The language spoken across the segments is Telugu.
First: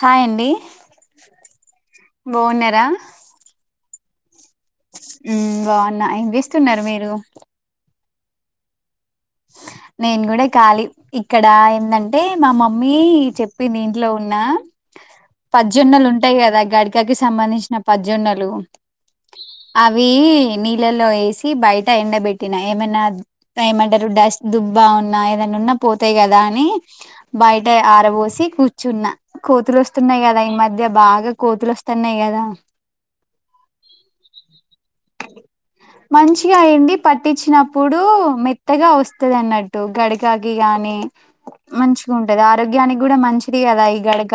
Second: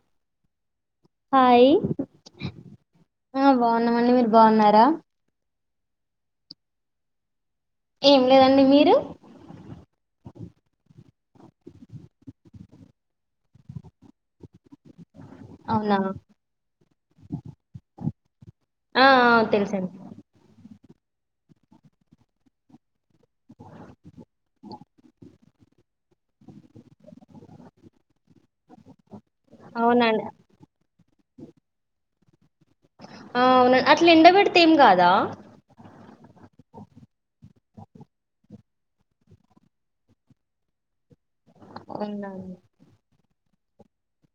హాయ్ అండి. హాయ్ బాన్నురా? ఆ బాగున్నామండి. మీరు బాగున్నారా? బావున్న ఏం చేస్తున్నారు మీరు? ఏం లేదండి మీరు? నేను కూడా ఖాలీ ఇక్కడ ఎందంటే మా మమ్మీ చెప్పి దీంట్లో ఉన్నా అవునా పజ్జోన్నలు ఉంటాయి కదా గడకకి సంబంధించిన పజ్జోన్నలు ఆ ఆ తెలుసండి అవి నీ నీళ్లలో ఏసి బయట ఎండబెట్టిన ఏమన్నా ఏమంటే డస్ట్ దుబ్బా ఉన్నా ఏదైనా ఉన్నా పోతాయి కదా అని బయట ఆరబోసి కూర్చున్నా కోతులు వస్తున్నాయి అవునండి కదా ఈ మధ్య బాగా కోతులు వస్తున్నాయి కదా ఆ అవును అట్లా ఎండబడితే ఏం కాదా? మంచిగా ఎండి పట్టించిన ప్ ప్పుడు మెత్తగా వస్తది అన్నట్టు గడకాకి గాని మంచిగా ఉంటది అవునండి ఆరోగ్యానికి కూడా మంచిది కదా ఈ గడక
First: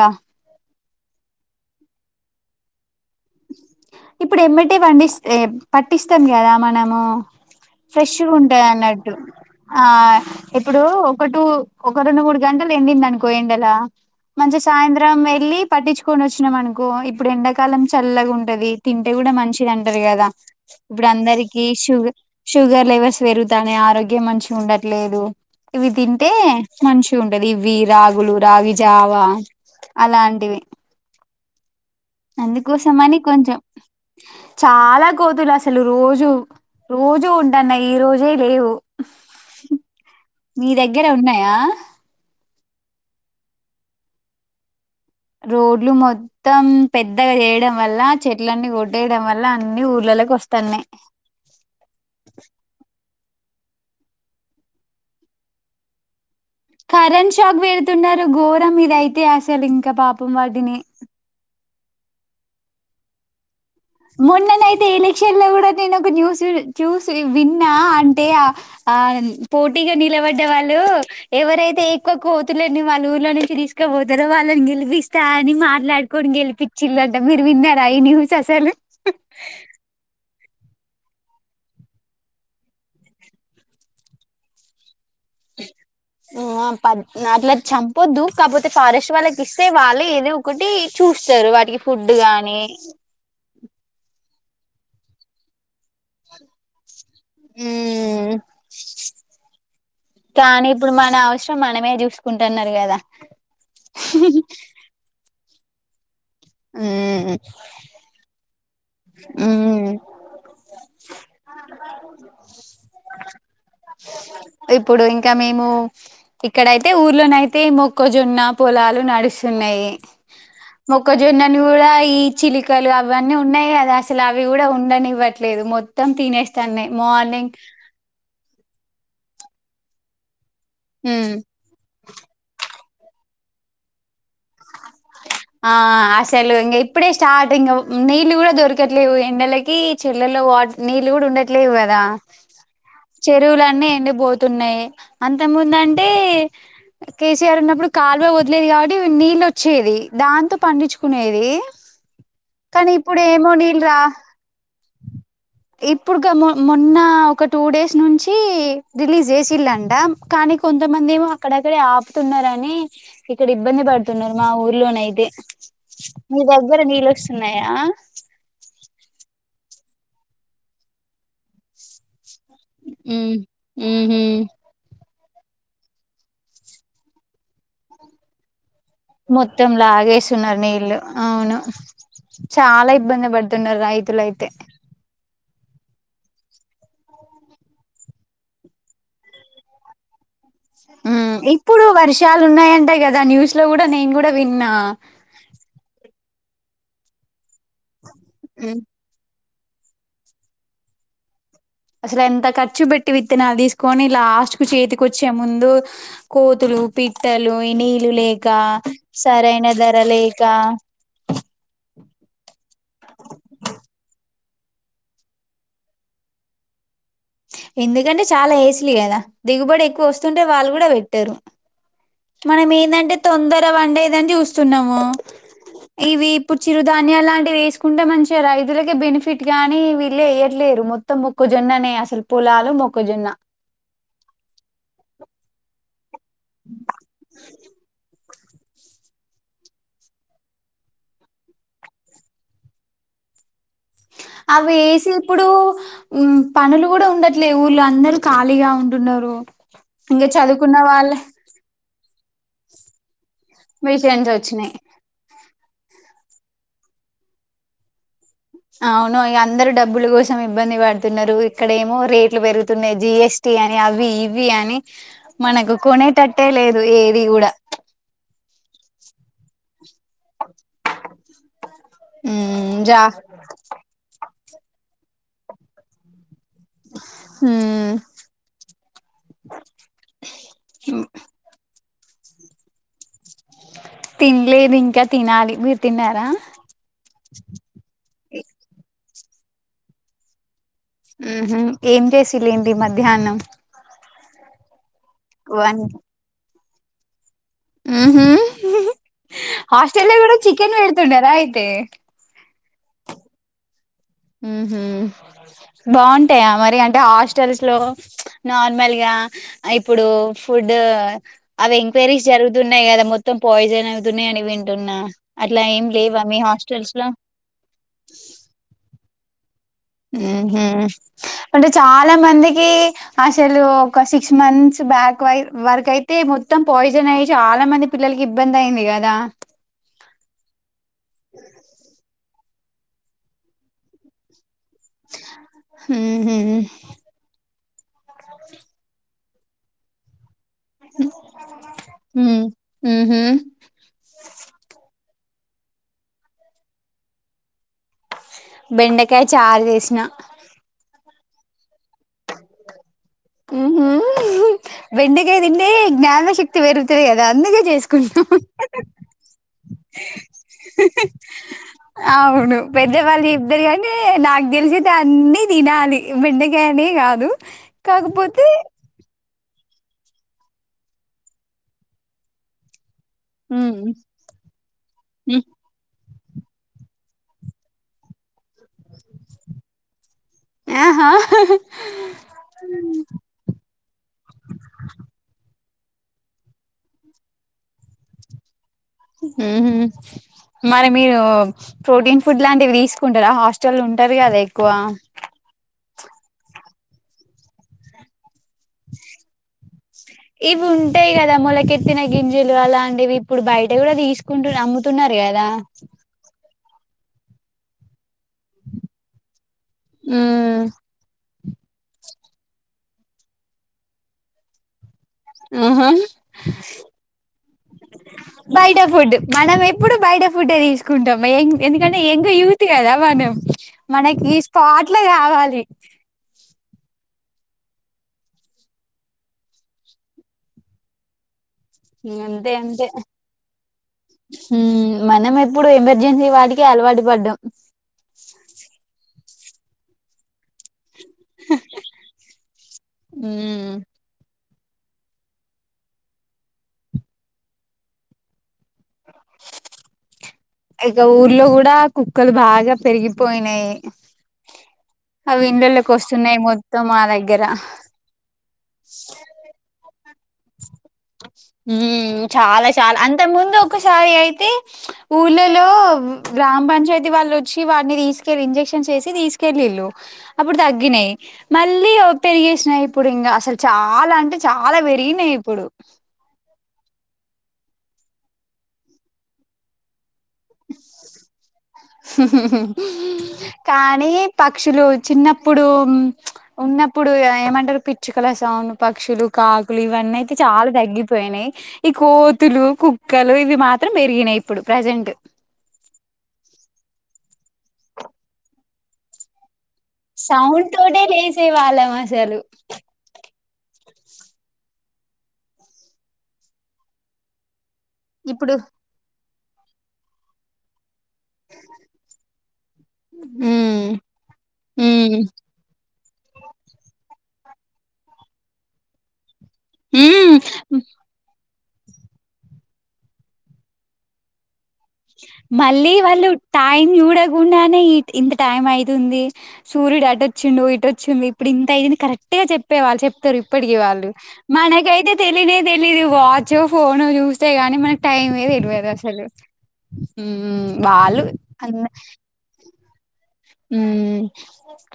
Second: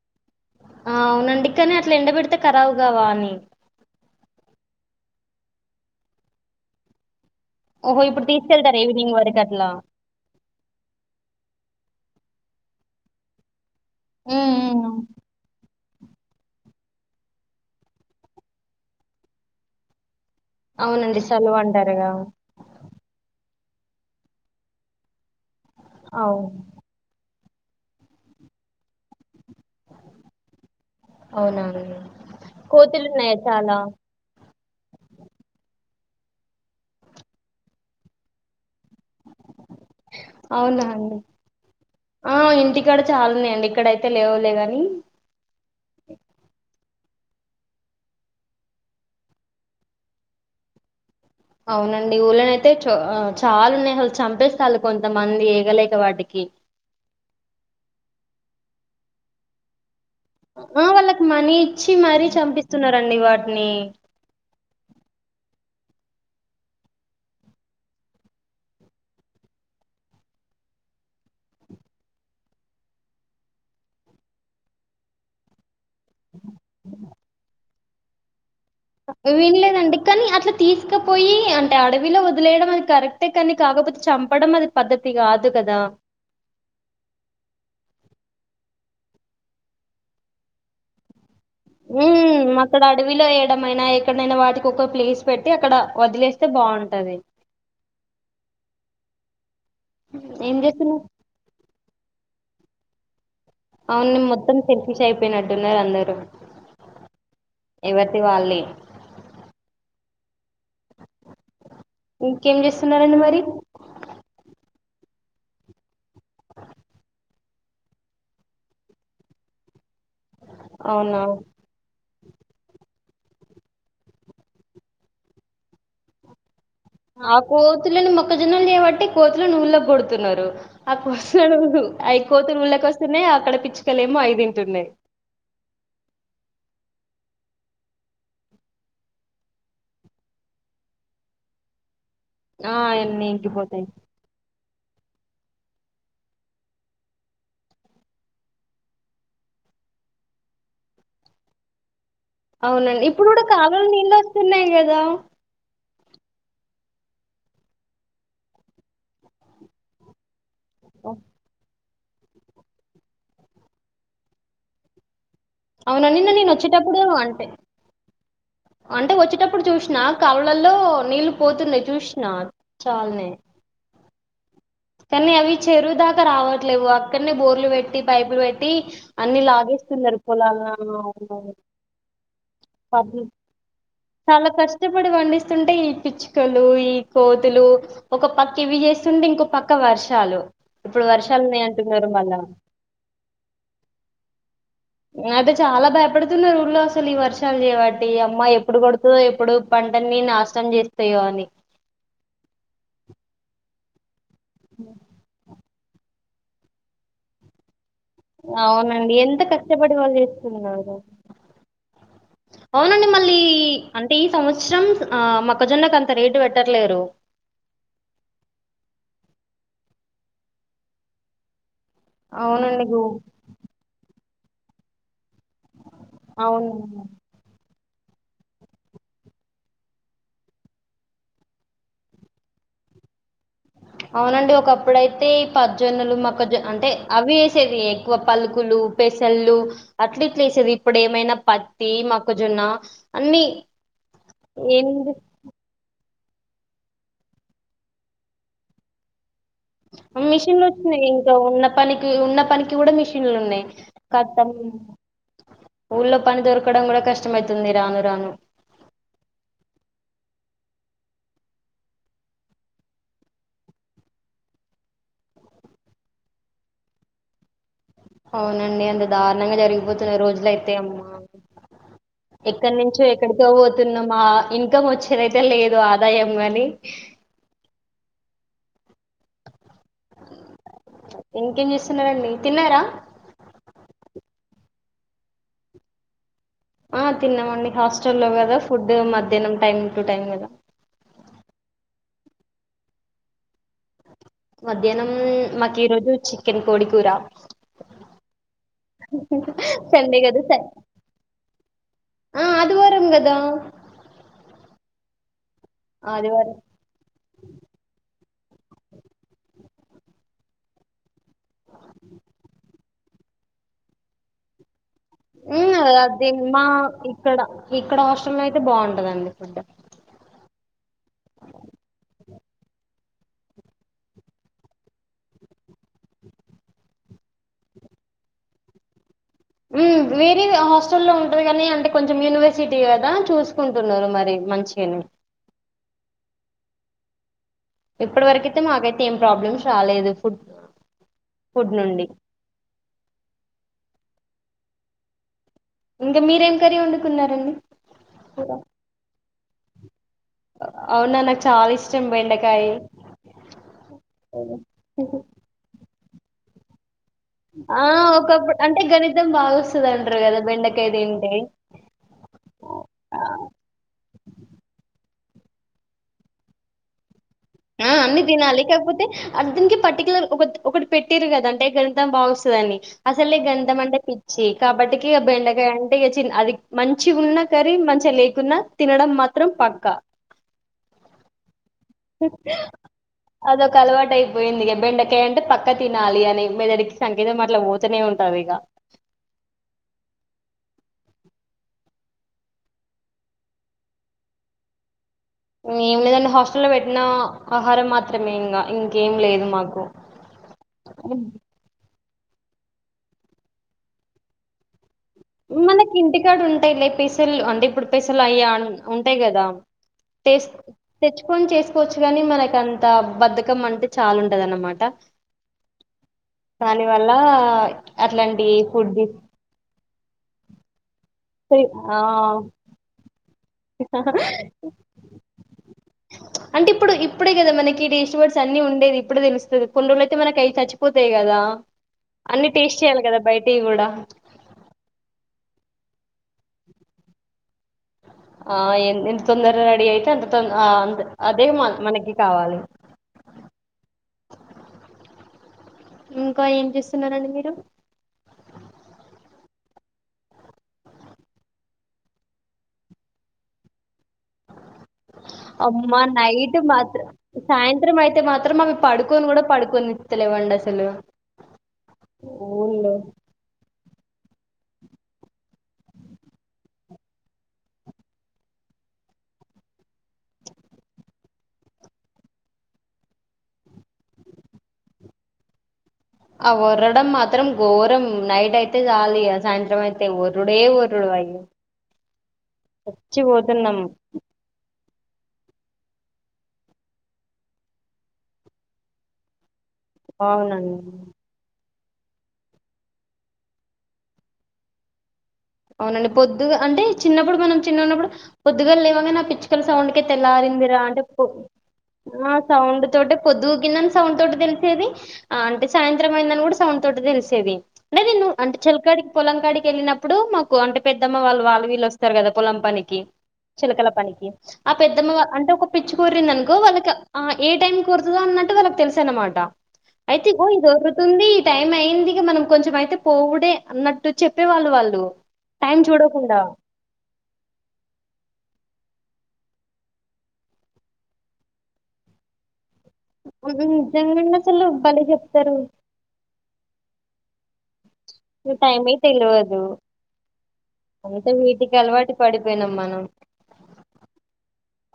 ఘవాణి ఇప్పుడు ఎంబటే పండిస్త్ ఎ పట్టిస్తాం కదా మనము ఓహో ఇప్పుడు ఫ్రెషుగుంటాయి తీసుకెళ్తారు అన్నట్టు ఈవినింగ్ వరకు అట్లా ఆ ఇప్పుడు ఒక టు ఒక రెండు మూడు గంటలు ఎండింది. అనుకో ఎండలా ఉమ్, మంచిగా ఉమ్. సాయంత్రం ఏళ్ళి పట్టించుకొని వచ్చినం అనుకో ఇప్పుడు ఎండాకాలం చల్లగా ఉంటది తింటే కూడా మంచిది అంటారు కదా ఇప్పుడు అవునండి సలువ అందరికి షుగ్ అంటారుగా షుగర్ లెవెల్స్ పెరుగు తన్నాయ్ ఆరోగ్యం మంచిగుండట్లేదు. ఇవి తింటే అవును మంచి ఉం ఇదివి రాగులు రాగిజావా అలాంటివి. అవునవును అందుకోసం అని కొంచెం చాలా కోతులు అసలు రోజ్ జు రోజూ ఉంటన్నాయి ఈ రోజే లేవు మీ అవునా దగ్గర అండి ఉన్నాయా ఆ ఇంటికాడ చాలున్నాయండి. ఇక్కడైతే లేవులే గని రోడ్లు మొత్తం పెద్దగా చేయడం వల్ల, చెట్లన్నీ కొట్టేయడం వల్ల, అన్ని ఊర్లల్లకి వస్తన్నాయి. అవునండి ఊలోనైయితే చో అ చ్ చాలా ఉన్నాయి అసల్ చంపేస్తాలు కొంతమంది ఎగలేక వాటికి కరెంట్ షాక్ పెడుతున్నారు. ఘోరం ఇదయితే అసలు ఇంకా పాప్ ఉ వాళ్ళకి మనీ ఇచ్చి మరీ చంపిస్తున్నారండి వాటిని మొన్నయితే ఇలేక్షన్లో కూడా నేను ఒక న్యూస్ చూ చూసి విన్నా అంటే ఆ ఆ పోటీగా నిలవడ్డ వాళ్ళు ఎవరైతే ఎక్కువ కోతులని వాళ్ళ ఊర్లోనుంచి తీసుకపోతారో వాళ్ళని గెలిపిస్తా అని మాట్లాడు కొని గెలిపించిలంట మీరు విన్నారా ఈ న్యూస్ అసలు వినలేదండి కానీ అట్ల తీసుకుపోయి అంటే అడవిలో వదిలేయడం అది కరెక్టే కానీ కాకపోతే చంపడం అది పద్ధతి కాదు కదా కాదు అట్లా చంపద్దు కాకపోతే ఫారెస్ట్ వాళ్ళకి ఇస్తే వాళ్ళు ఏదో ఒకటి చూస్తారు వాటికి ఫుడ్ మ్మ్ గానీ అక్కడ అడవిలో వేయడమైనా ఎక్కడైనా వాటి కొక ప్లేస్ పెట్టి అక్కడ వదిలేస్తే బాగుంటది మ్మ్ ఏం కానీ ఇప్పుడు చేస్తున్నారు మన అవసరం మనమే చూసుకుంటున్నారు కదా అవును మొత్తం సెల్ఫిష్ అయిపోయినట్టున్నారు అందరు ఎవర్ది వాళ్లే మ్మ్ ఇంకేం చేస్తున్నారండి మరి ఇప్పుడు ఇంకా మేము ఇక్కడైతే ఊర్లోన అయితే మొక్కజొన్న పొలాలు నడుస్తున్నాయి అవునా మొక్కజొన్నను కూడా ఈ చిలికలు అవన్నీ ఉన్నాయి అసలు అవి కూడా ఉండనివ్వట్లేదు మొత్తం తినేసి ఆ కోతులను మొక్కజొన్నలు చేయబట్టి కోతులను ఊళ్ళో కొడుతున్నారు ఉమ్ ఆప్పుడు కోతులు ఊళ్ళకోస్తున్నాయి అక్కడ పీచుకలేమో అవి తింటున్నాయి ఆ అసలు ఇంగ ఇప్పుడే స్టార్ట్ ఇంకా నీళ్లు కూడా దొరకట్లేవు ఎండలకి చెర్లలో నీళ్లు కూడా ఉండట్లేవు కదా ఆ అన్నీ ఇంకిపోతాయి చెరువులన్నీ ఎండిపోతున్నాయి అంత ముందు అంటే కేసీఆర్ ఉన్నప్పుడు కాలువ వదిలేది కాబట్టి నీళ్ళు వచ్చేది దాంతో పండించుకునేది కానీ అవునండి ఇప్పుడు కూడా ఏమో కాలువల రా నీళ్ళు వస్తున్నాయి కదా ఇప్పుడు కాదు మొన్న ఒక టూ డేస్ నుంచి రిలీజ్ చేసిల్లంట కానీ కొంతమంది ఏమో అక్కడక్కడే ఆపుతున్నారాని ఇక్కడ ఇబ్బంది పడుతున్నారు మా ఊర్లోనయితే అవునా నిన్న మీ నేను దగ్గర వచ్చేటప్పుడు అంటే నీళ్ళొస్తున్నాయా అంటే వచ్చేటప్పుడు చూసినా కాలువల్లో నీళ్ళు పోతున్నాయి చూసిన చాలానే మ్మ్ హ్హ్ హు కానీ అవి చెరువుదాకా రావట్లేవు అక్కడనే బోర్లు పెట్టి పైపులు పెట్టి అన్ని మొత్తం లాగేస్తున్నారు నీళ్ళు అవును చాలా పొలల్లోకి ఇబ్బంది పడుతున్నారు రైతులయితే చాలా కష్టపడి పండి స్తుంటే ఈ పిచ్చుకలు ఈ కోతులు ఒక పక్క ఇవి చేస్తుంటే ఇంకో పక్క వర్షాలు ఇప్పుడు వర్షాలు ఉన్నాయి ఇప్పుడు అంటున్నారు మళ్ళా వర్షాలు ఉన్నాయంట కదా న్యూస్ లో నేను కూడా విన్నా అయితే చాలా భయపడుతున్నారు ఊళ్ళో అసలు ఈ వర్షాలు చేయవాట అమ్మ ఉమ్ ఎప్పుడు కొడుతుందో ఎప్పుడు కొట్టదో పంటని నాశనం చేస్తాయో అని అసలు ఎంత ఖర్చు పెట్టి విత్తనాలు తీసుకొని లాస్ట్ కు చేతికి వచ్చే ముందు కోతులు పిట్టలు అవన్నీ అవునండి ఎంత కష్టపడి వాళ్ళు లేక చేస్తున్నారు అవునండి మళ్ళీ అంటే ఇ సంవత్సరం ఆ మొక్కజొన్నకు అంత రేటు పెట్టట్లేరు ఎందుకంటే చాలా ఏసిన్లు కదా దిగుబడి ఎక్కువ వస్తుంటే వాళ్ళు కూడా పెట్టరు మనం అవునండి గు ఏందంటే తొందర వండేదని చూస్తున్నాము ఇవి ఇప్పుడు అవును చిరుధాన్యాలా లాంటివి వేసు కుంటే మంచిగ రైతులకే బెనిఫిట్ గానీ వీళ్ళే వేయట్లేరు మొత్తం మొక్కజొన్ననే అసలు పొలాలు మొక్కజోన్న అవునండి ఒకప్పుడైతే ఈ పజ్జోన్నలు మక్కజొన్నలు అంటే అవి వేసేది ఎక్కువ పలుకులు పెసళ్లు అట్ల ఇట్ల వేసేది ఇప్పుడు ఏమైనా పత్తి మొక్కజొన్న అన్ని అవి వేసి ఏంది ఇప్పుడు ఉమ్ పనులు కూడా ఉండట్లే ఊర్లో అందరరు ఖాళీగా ఉంటున్నారు ఇంకా మిషన్లు చదువుకున్న వచ్చినాయి వాళ్ళ ఇంకా ఉన్న పనికి ఉన్న పనికి కూడా మిషన్ మిషన్ లు ఉన్నాయి మిషన్స్ కత వచ్చినాయి ఊళ్లో పని దొరకడం కూడా కష్టమైతుంది రాను రాను అవును అందరు డబ్బుల కోసం ఇబ్బంది పడుతున్నారు ఇక్కడ ఏమో రేట్లు పెరుగుతున్నాయి జిఎస్టి అని అవి ఇవి అని మనకు కొనేటట్టే లేదు ఏది కూడా అవునండి అంత దారుణంగా జరిగిపోతున్నాయి రోజులు అయితే అమ్మా ఎక్కడ మ్, జా నుంచో ఎక్కడికో పోతున్నమా ఇన్కమ్ వచ్చేదయితే లేదు ఆదాయం కాని ఉమ్ ఇంకేం చేస్తున్నారండి తిన్నారా లేదు ఇంకా తినాలి మీరు తిన్నారా ఆ తిన్నామండి హాస్టల్లో గదా ఫుడ్ మధ్యానం టైమ్ టు టైమ్ కదా. ఉహుహ్ ఏం చేసిలేంటి మధ్యాహ్నం మధ్యాహ్నం మాకు ఈ రోజు చికెన్ కోడి కూర మ్ హా సండే గదు పెడుతుండారా అయితే ఆ ఆదివారం గదా అ ఉ హ బాగుంటాయా ఆదివారం మరి అంటే హాస్టల్స్ లో నార్మల్ గా ఇప్పుడు ఫుడ్ అవి ఎంక్వైరీస్ జరుగుతున్నా న్నాయి కదా మొత్తం పాయిజన్ అవుతున్నా అని వింటున్నా అట్లా హుమ్మ్ ఏం లేవా అది మీ మా హాస్టల్స్ లో ఇక్కడ ఇక్కడ హస్టల్ లో అయితే బావుటదండి ఫుడ్ ఆ హ అంటే చాలా మందికి అసలు ఒక సిక్స్ మంత్స్ బ్యాక్ వై వరక అయితే మొత్తం పాయిజన్ అయ్యి చాలా మంది పిల్లలకి ఇబ్బంది అయింది కదా ఉహ్మ్ వేరే హాస్టల్ల్లో ఉంటారు గానీ అంటే కొన్ యూనివర్సిటీ కదా చూసుకుంటున్నారు మరి మంచి హుహ్ ఇప్పటి వరకైతే మాకైతే ఏం ప్రాబ్లమ్స్ రాలేదు ఫుడ్ ఫుడ్ నుండి ఉ ఉహు ఇంకా మీరేం కరీ వండుకున్నారండి బెండకాయ చారు జేసినా అవునా నాకు చాలా ఇష్టం బెండకాయి ఉహుహ్ బెండకాయ దింటే జ్ఞాన శక్తి వేరు తె కదా అందుకే ఆ చేసుకుంటాం ఒకప్పుడు అంటే గణితం బాగా వస్తది అంటారు కదా బెండకాయ తింటే అవును పెద్దవాళ్ళు ఇబ్దరి గానీ నాగ్ ఢీలసైతే ఆ అన్ని దినాలి బెండకాయనే గాదు. ఆ అన్ని తిన్నాలి కాకపోతే అర్ధనికి పర్టిక్యలర్ ఒక ఒకటి పెట్టటిరు కదా అంటే గ్రంతం బాగోసాదని. అసలు ఈ ఉమ్ గంధంమంటే పిచ్చి కాబట్టికి ఉమ్ బెండకాయంట ఇగా చిన్ అది మంచిగ్ ఉన్నా కర్రీ మంచిగా లేకున్నా తినడం మాత్రం పక్క ఆహా అద ఒక్క అలవాటు అయిపోయింది ఇగా బెండకయ అంట పక్కా తినాలి అని మెదడికి సంకేతం అట్ల పోతనే ఉంటది ఇగ ఉమ్ హు మరి మీరు ప్రోటీన్ ఫుడ్ లాంటివి తీసుకుంటారా హాస్టల్ ఉంటారు కదా ఎక్కువ ఇంగా ఏం లేదండి హాస్టల్లో వెట్టిన ఆహారం మాత్రం. మయిన్ గా ఇంకేం లేదు మాకు ఇవి ఉంటాయి కదా మొలకెత్తిన గింజలు అలాంటివి ఇప్పుడు బయట గూడా దిసుకుంటూర్ అమ్ముతున్నారు గదా టే లే పెసళ్ళు అంటే ఇప్పుడు పెసళ్ళు అయ్యా ఉంటాయి గదా. పేస్ ఉమ్ తెచ్చ్ ఫోన్ చేసుకోవచ్చు గానీ మనక్ అంత బద్ధకం అంటే చాలా ఉంటద అన్నమాట. ఉహ్ దాని వల్ల అట్లాంటి బయట ఫుడ్ తీసు మనం ఎప్పుడు బయట ఫుడ్డే తీసుకుంటాం ఎంగ్ ఆ ఎందుకంటే ఎంగు యూత్ గదా మనం. మనకీ స్పాట్లో గావాలి. అంటే ఇప్పుడు. ఇప్పుడే గదా మనకి టేస్ట్ బర్డ్స్ అన్నీ ఉండేది ఇప్పుడే తెలుస్తది. కొన్ని రోజులయితే మనకి అవి చచ్చిపోతాయి గదా. ఊ అంతే అంతే కూడా హ్మూ మనం ఎప్పుడూ ఎమ్మర్ జెన్సీ వాటికే అలవాటు పడ్డాం. ఆ ఎం ఎంత తొందరగ రెడీ అయితే అంత తొంద ఆ అంతె. అదే మ మనకి కావాలి. మ్మ్ ఇంకా ఏం చేస్తున్నారండి మీరు. ఇక ఊర్లో గూడా కుక్కలు బాగా పెరిగిపోయినయి. అమ్మా నైట్ మాత్రం దగ్గర సాయంత్రం అయితే మాత్రం అవి పడుకోను గూడా పడుకోనిస్ స్తలేవండి అస్స్ హ్మూ చాలా ఊళ్ళో చాలా అంతక్ ముందు. ఒకసారి అయితే ఊళ్ళలో గ్రామ పంచాయతీ వాళ్ళు వచ్చి వాటిని తీసుకెళ్ళి ఇంజెక్ష క్షన్ చేశి తీసుకెళ్ళిల్లు అప్పుడు తగ్గినయి మళ్ళీ ఓ పెరిగేశినయ్ ఇప్పుడు ఇంగా అసల్ చా చాలా అంటే చాలా పెరిగినయి ఇప్పుడూ. అవ్వొర్రడం మాత్రం ఘోరం నైట్ అయితే చాలిగా సాయంత్రం అయిత్ తే వర్రుడే వర్రుడు అయ్యి కానీ పక్షులూ చిన్నప్పుడూ ఉమ్మ్ ప్చ్ ఉన్నప్పుడూ ఇగ ఏమంటరు పిచ్చుకల సౌండు, పక్షులు, కాక్ కులు ఇవన్నీ అయితే చాలా అవునండి తగ్గిపోయినయి. ఈ కోతులు, కుక్కలు ఇవి మాత్రం పెరిగినయి ఇప్పుడు ప్రజెంటు. అవునండి పొద్దుగా అంటే చిన్నప్పుడు మనం చిన్నగున్నప్పుడు పొద్దుగాల్ లేవంగనే ఆప్పిచ్చు కల సౌండ్కే సౌండ్ తెల్లారిందిరా అంటే తోటే పొ లేసేవాళ్ళం ఆ అసలు. సౌండ్ తోటే పొద్దూకిందని. సౌండ్ తోటి తెల్సేది. ఆ అంటే సాయంత్రం అయిందని గూడ సౌండ్ తోటి తెల్సేది. అంటేదిన్ను ఇప్పుడు అంటే చెల్కాడికి పొలం కాడికి ఎళ్ళినప్పుడూ మాకు అంటే పెద్దమ్మ వాళ్ళు వాళ్ళు వీళ్ళు వస్తరు గదా పొలం పనికి. చెలకల ఉమ్ పనికి ఆ పెద్దమ్మ ఉమ్ వా అంటే ఒక పిచ్ చ్చుక ఒర్రిందనుకో వాళ్ళకి ఆ ఏ టైమ్కు ఒర్రుతదో అన్నట్టు వాళ్ళకు తెల్స అన్నమాట. అయితే ఉమ్ ఇగో ఇది ఒర్రుతుందీ. టైం అయింది ఇగ మనం కొంచెం అయితే పోవుడే అన్నట్టు చెప్పేవాళ్ళు వాళ్ళు. టైం మళ్ళీ వాళ్ళు చూడకుండా టైం చూడకుండానే ఇ ఇంత టైం అయితుం దీ సూర్యుడు అటు వచ్చిండు ఇటు వచ్చింది ఇప్పుడు ఇంత ఐంది కరెక్ట్ గా చెప్ తే వాళ్ళు చెప్తరు ఇప్పటికి వాళ్ళు. నిజంగానే అసలు భలే మనకైతే చెప్తారు తెలీనే తెలీదు వాచు ఫోను చూశ్ తే గాని మనకి టైమే తెల్వదు టైమే అసలు. తెలవదు ఊఊ వాళ్ళు కన్నె నం మనం ఊ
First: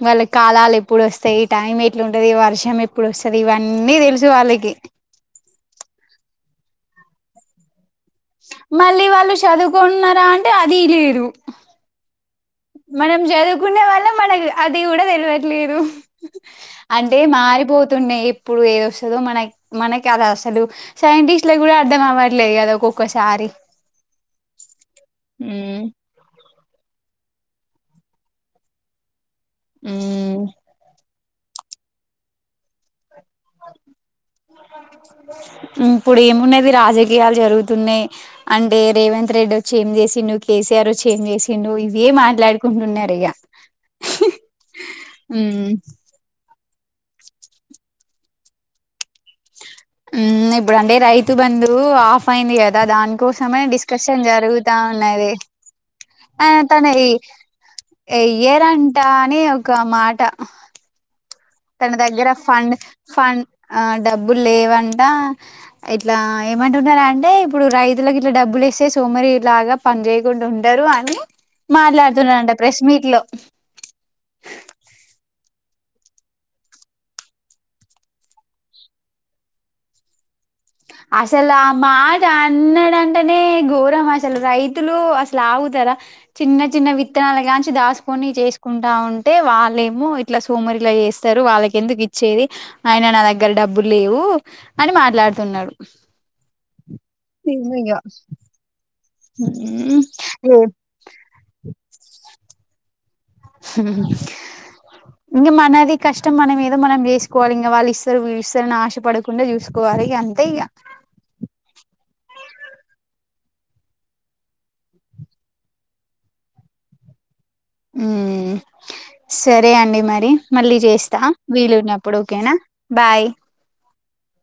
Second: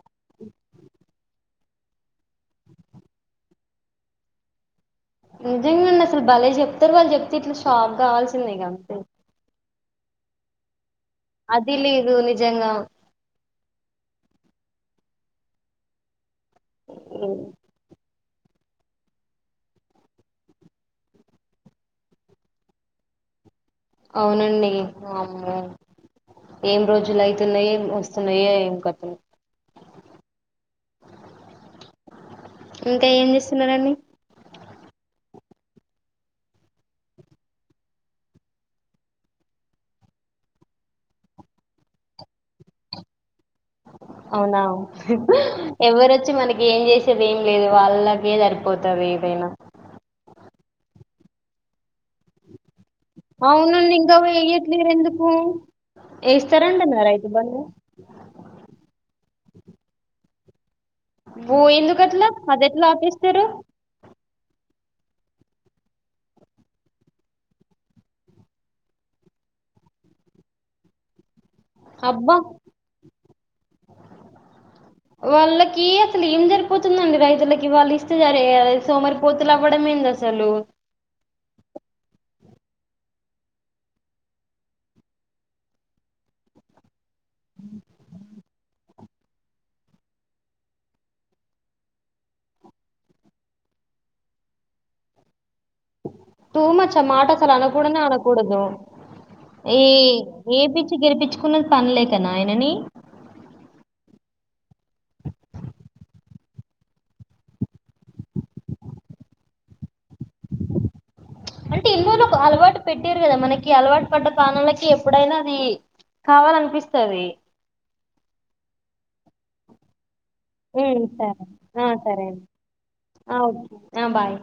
వాళ్ళక్ కాలాలు ఎప్పుడు వస్తయి టైం ఎట్లుంటది వర్షం ఎప్పుడు వస్తది. ఇవన్నీ తెల్సు వాళ్ళకి. నిజంగ అండి అసలు భలే చెప్తరు వాళ్ళు చెప్తే ఇట్ల షాక్ కావాల్సిందే ఇగ అంతే మళ్ళీ వాళ్ళు శదువుకున్నారా అంటే అదీ లేద్ అదీ లేదు నిజ్ మనం చదువుకునే వాళ్ళం మనకు అది గూడా తెల్వట్లేదు. అంటే ఉమ్, మారిపోతున్నయి ఇప్ ఇప్పుడు ఏదొస్తదో మనక్ మనకి అలా అసలు సైంటిస్ట్ లగ్గూడా అర్ధం అవ్వట్లేదు గదా ఒక్కొక్కసారి. అవునండి వామ్మో. ఉమ్ ఏం రోజులు అయితున్నయ్ ఏం వస్తున్నయో ఏం కతనో. హ్మూ ఇంకా ఏం చేస్తున్నరండి. ఉ ఇప్పుడు ఏమున్నది రాజకీయాలు జరుగుతున్నయ్. అంటే రేవంత్ రెడ్డి వచ్చి ఏం చే సిండు, కేసీఆర్ వచ్చి ఏం చేసిండు ఇవ్వే మాట్లాడుకుంటున్నారయ్యా. అవునా. ఉమ్ ఎవ్వరొచ్చి మనక్ కేం చేశేది ఏం లేదు వాళ్ళకే సరిపోతది ఏదైనా. ఊ ఇప్పుడు అంటే రైతు బందూ ఆఫ్ ఫ్ అయింది గదా దాని కోసమే అవునండి ఇంకా డిస్కషన్ జరుగుతా వేయట్లేరు ఎందుకు ఉన్నది. ఆ తన వేస్తారంటనా ఈ రైతు బంధు ఇయ్యరంటా అని ఒకా మాట. ఓ తన ఎందుకట్లా దగ్గర అది ఫండ్ ఎట్లా ఫండ్ ఆపేస్తారు ఆ డబ్బుల్ లేవన్ ఆ ఇట్లా ఏమంటున్నా రంటే ఇప్పుడు రైతులకి ఇట్ల డబ్బులు ఇస్తే సోమరి లాగా పన్ ని చేయకుండ ఉంటరు అనీ. అబ్బా మాట్లాడుతున్నారంట ప్రెస్ మీట్ లో. కీ అసలు ఏం సరిపోతుందండి రైతులకి వాళ్ళు ఇస్తే సరే సోమరి పోతులు అవ్వడంమేంది అసలు. అసల్ ఆ మాట అన్నడంటనే ఘోరం అసలు రైతులూ అసలు ఆగుత ర చిన్న చిన్న విత్తనాల గాంచి దాసుకొని చేసుకుంటా ఉంట్ టే వాళ్ళేమో ఇట్లా సోమరి ఇట్ల చేస్తరు వాళ్ళకెందుకు ఇచ్చేది. అయిన నా దగ్గర డబ్బులు లేవు. వు అని మాట్లాడుతున్నాడు. టూ మచ్చ్ ఆ మాట అసల్ నిజంగా అనకూడనే అనకూడదూ. ఈ ఏ పిచ్చి గెలిపిచ్చుకున్నది పనిలేకనా ఆయననీ. ఇంక మనది కష్ట్ ష్టం మన మేదో మనం చేసుకోవాలి ఇంగ వాళ్ళు ఇస్తరు వీడు ఇస్తరు అని ఆశపడకుండ చూసుకోవాలి. ఇగ అంతే ఇగా అంటే ఇన్ని రోజులు ఒక అలవాటు పెట్టిర్రు గదా మనకీ. అలవాటు పడ్డ ప్రాణాలకి ఎప్పుడైనా అదీ. కావాలనిపిస్తది. ఊహ్. సరే అండి మరి. మళ్ళీ ఉమ్ చేస్తా సరే ఆ వీలున్నప్పుడు సరే అండి ఓకేనా బాయ్. ఆ ఓకే ఆ బాయ్